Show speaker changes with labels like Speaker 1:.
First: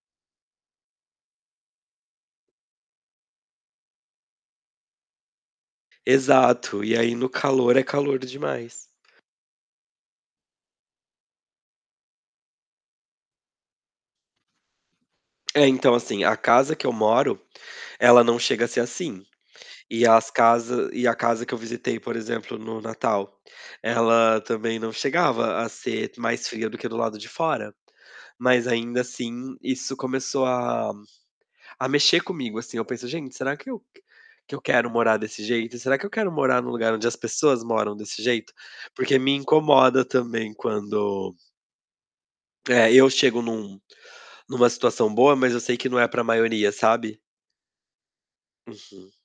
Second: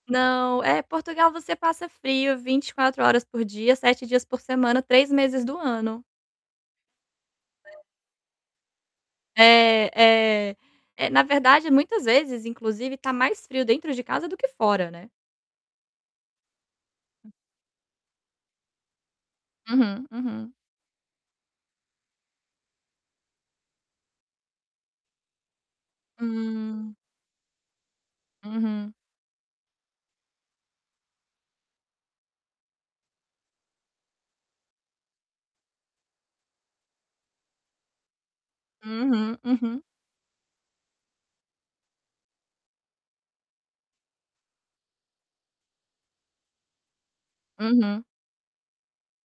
Speaker 1: Não. É, Portugal você passa frio 24 horas por dia, 7 dias por semana, 3 meses do ano.
Speaker 2: Exato. E aí, no calor,
Speaker 1: É.
Speaker 2: é calor demais.
Speaker 1: É, é. É, na verdade, muitas vezes, inclusive, está mais frio dentro de casa do que fora, né.
Speaker 2: É, então, assim, a casa que eu moro, ela não chega a ser assim.
Speaker 1: Uhum,
Speaker 2: E as
Speaker 1: uhum.
Speaker 2: casa e a casa que eu visitei, por exemplo, no Natal, ela também não chegava a ser mais fria do que
Speaker 1: Hum.
Speaker 2: do lado de fora. Mas,
Speaker 1: Uhum.
Speaker 2: ainda assim, isso começou a a mexer comigo. Assim, eu penso: "Gente, será que eu que eu quero morar desse jeito? Será que eu quero morar no lugar onde as pessoas moram desse jeito?". Porque me
Speaker 1: Uhum, uhum.
Speaker 2: incomoda também quando É, eu chego em um em uma situação boa, mas eu sei que não é para a maioria, sabe.
Speaker 1: Uhum.
Speaker 2: Uhum.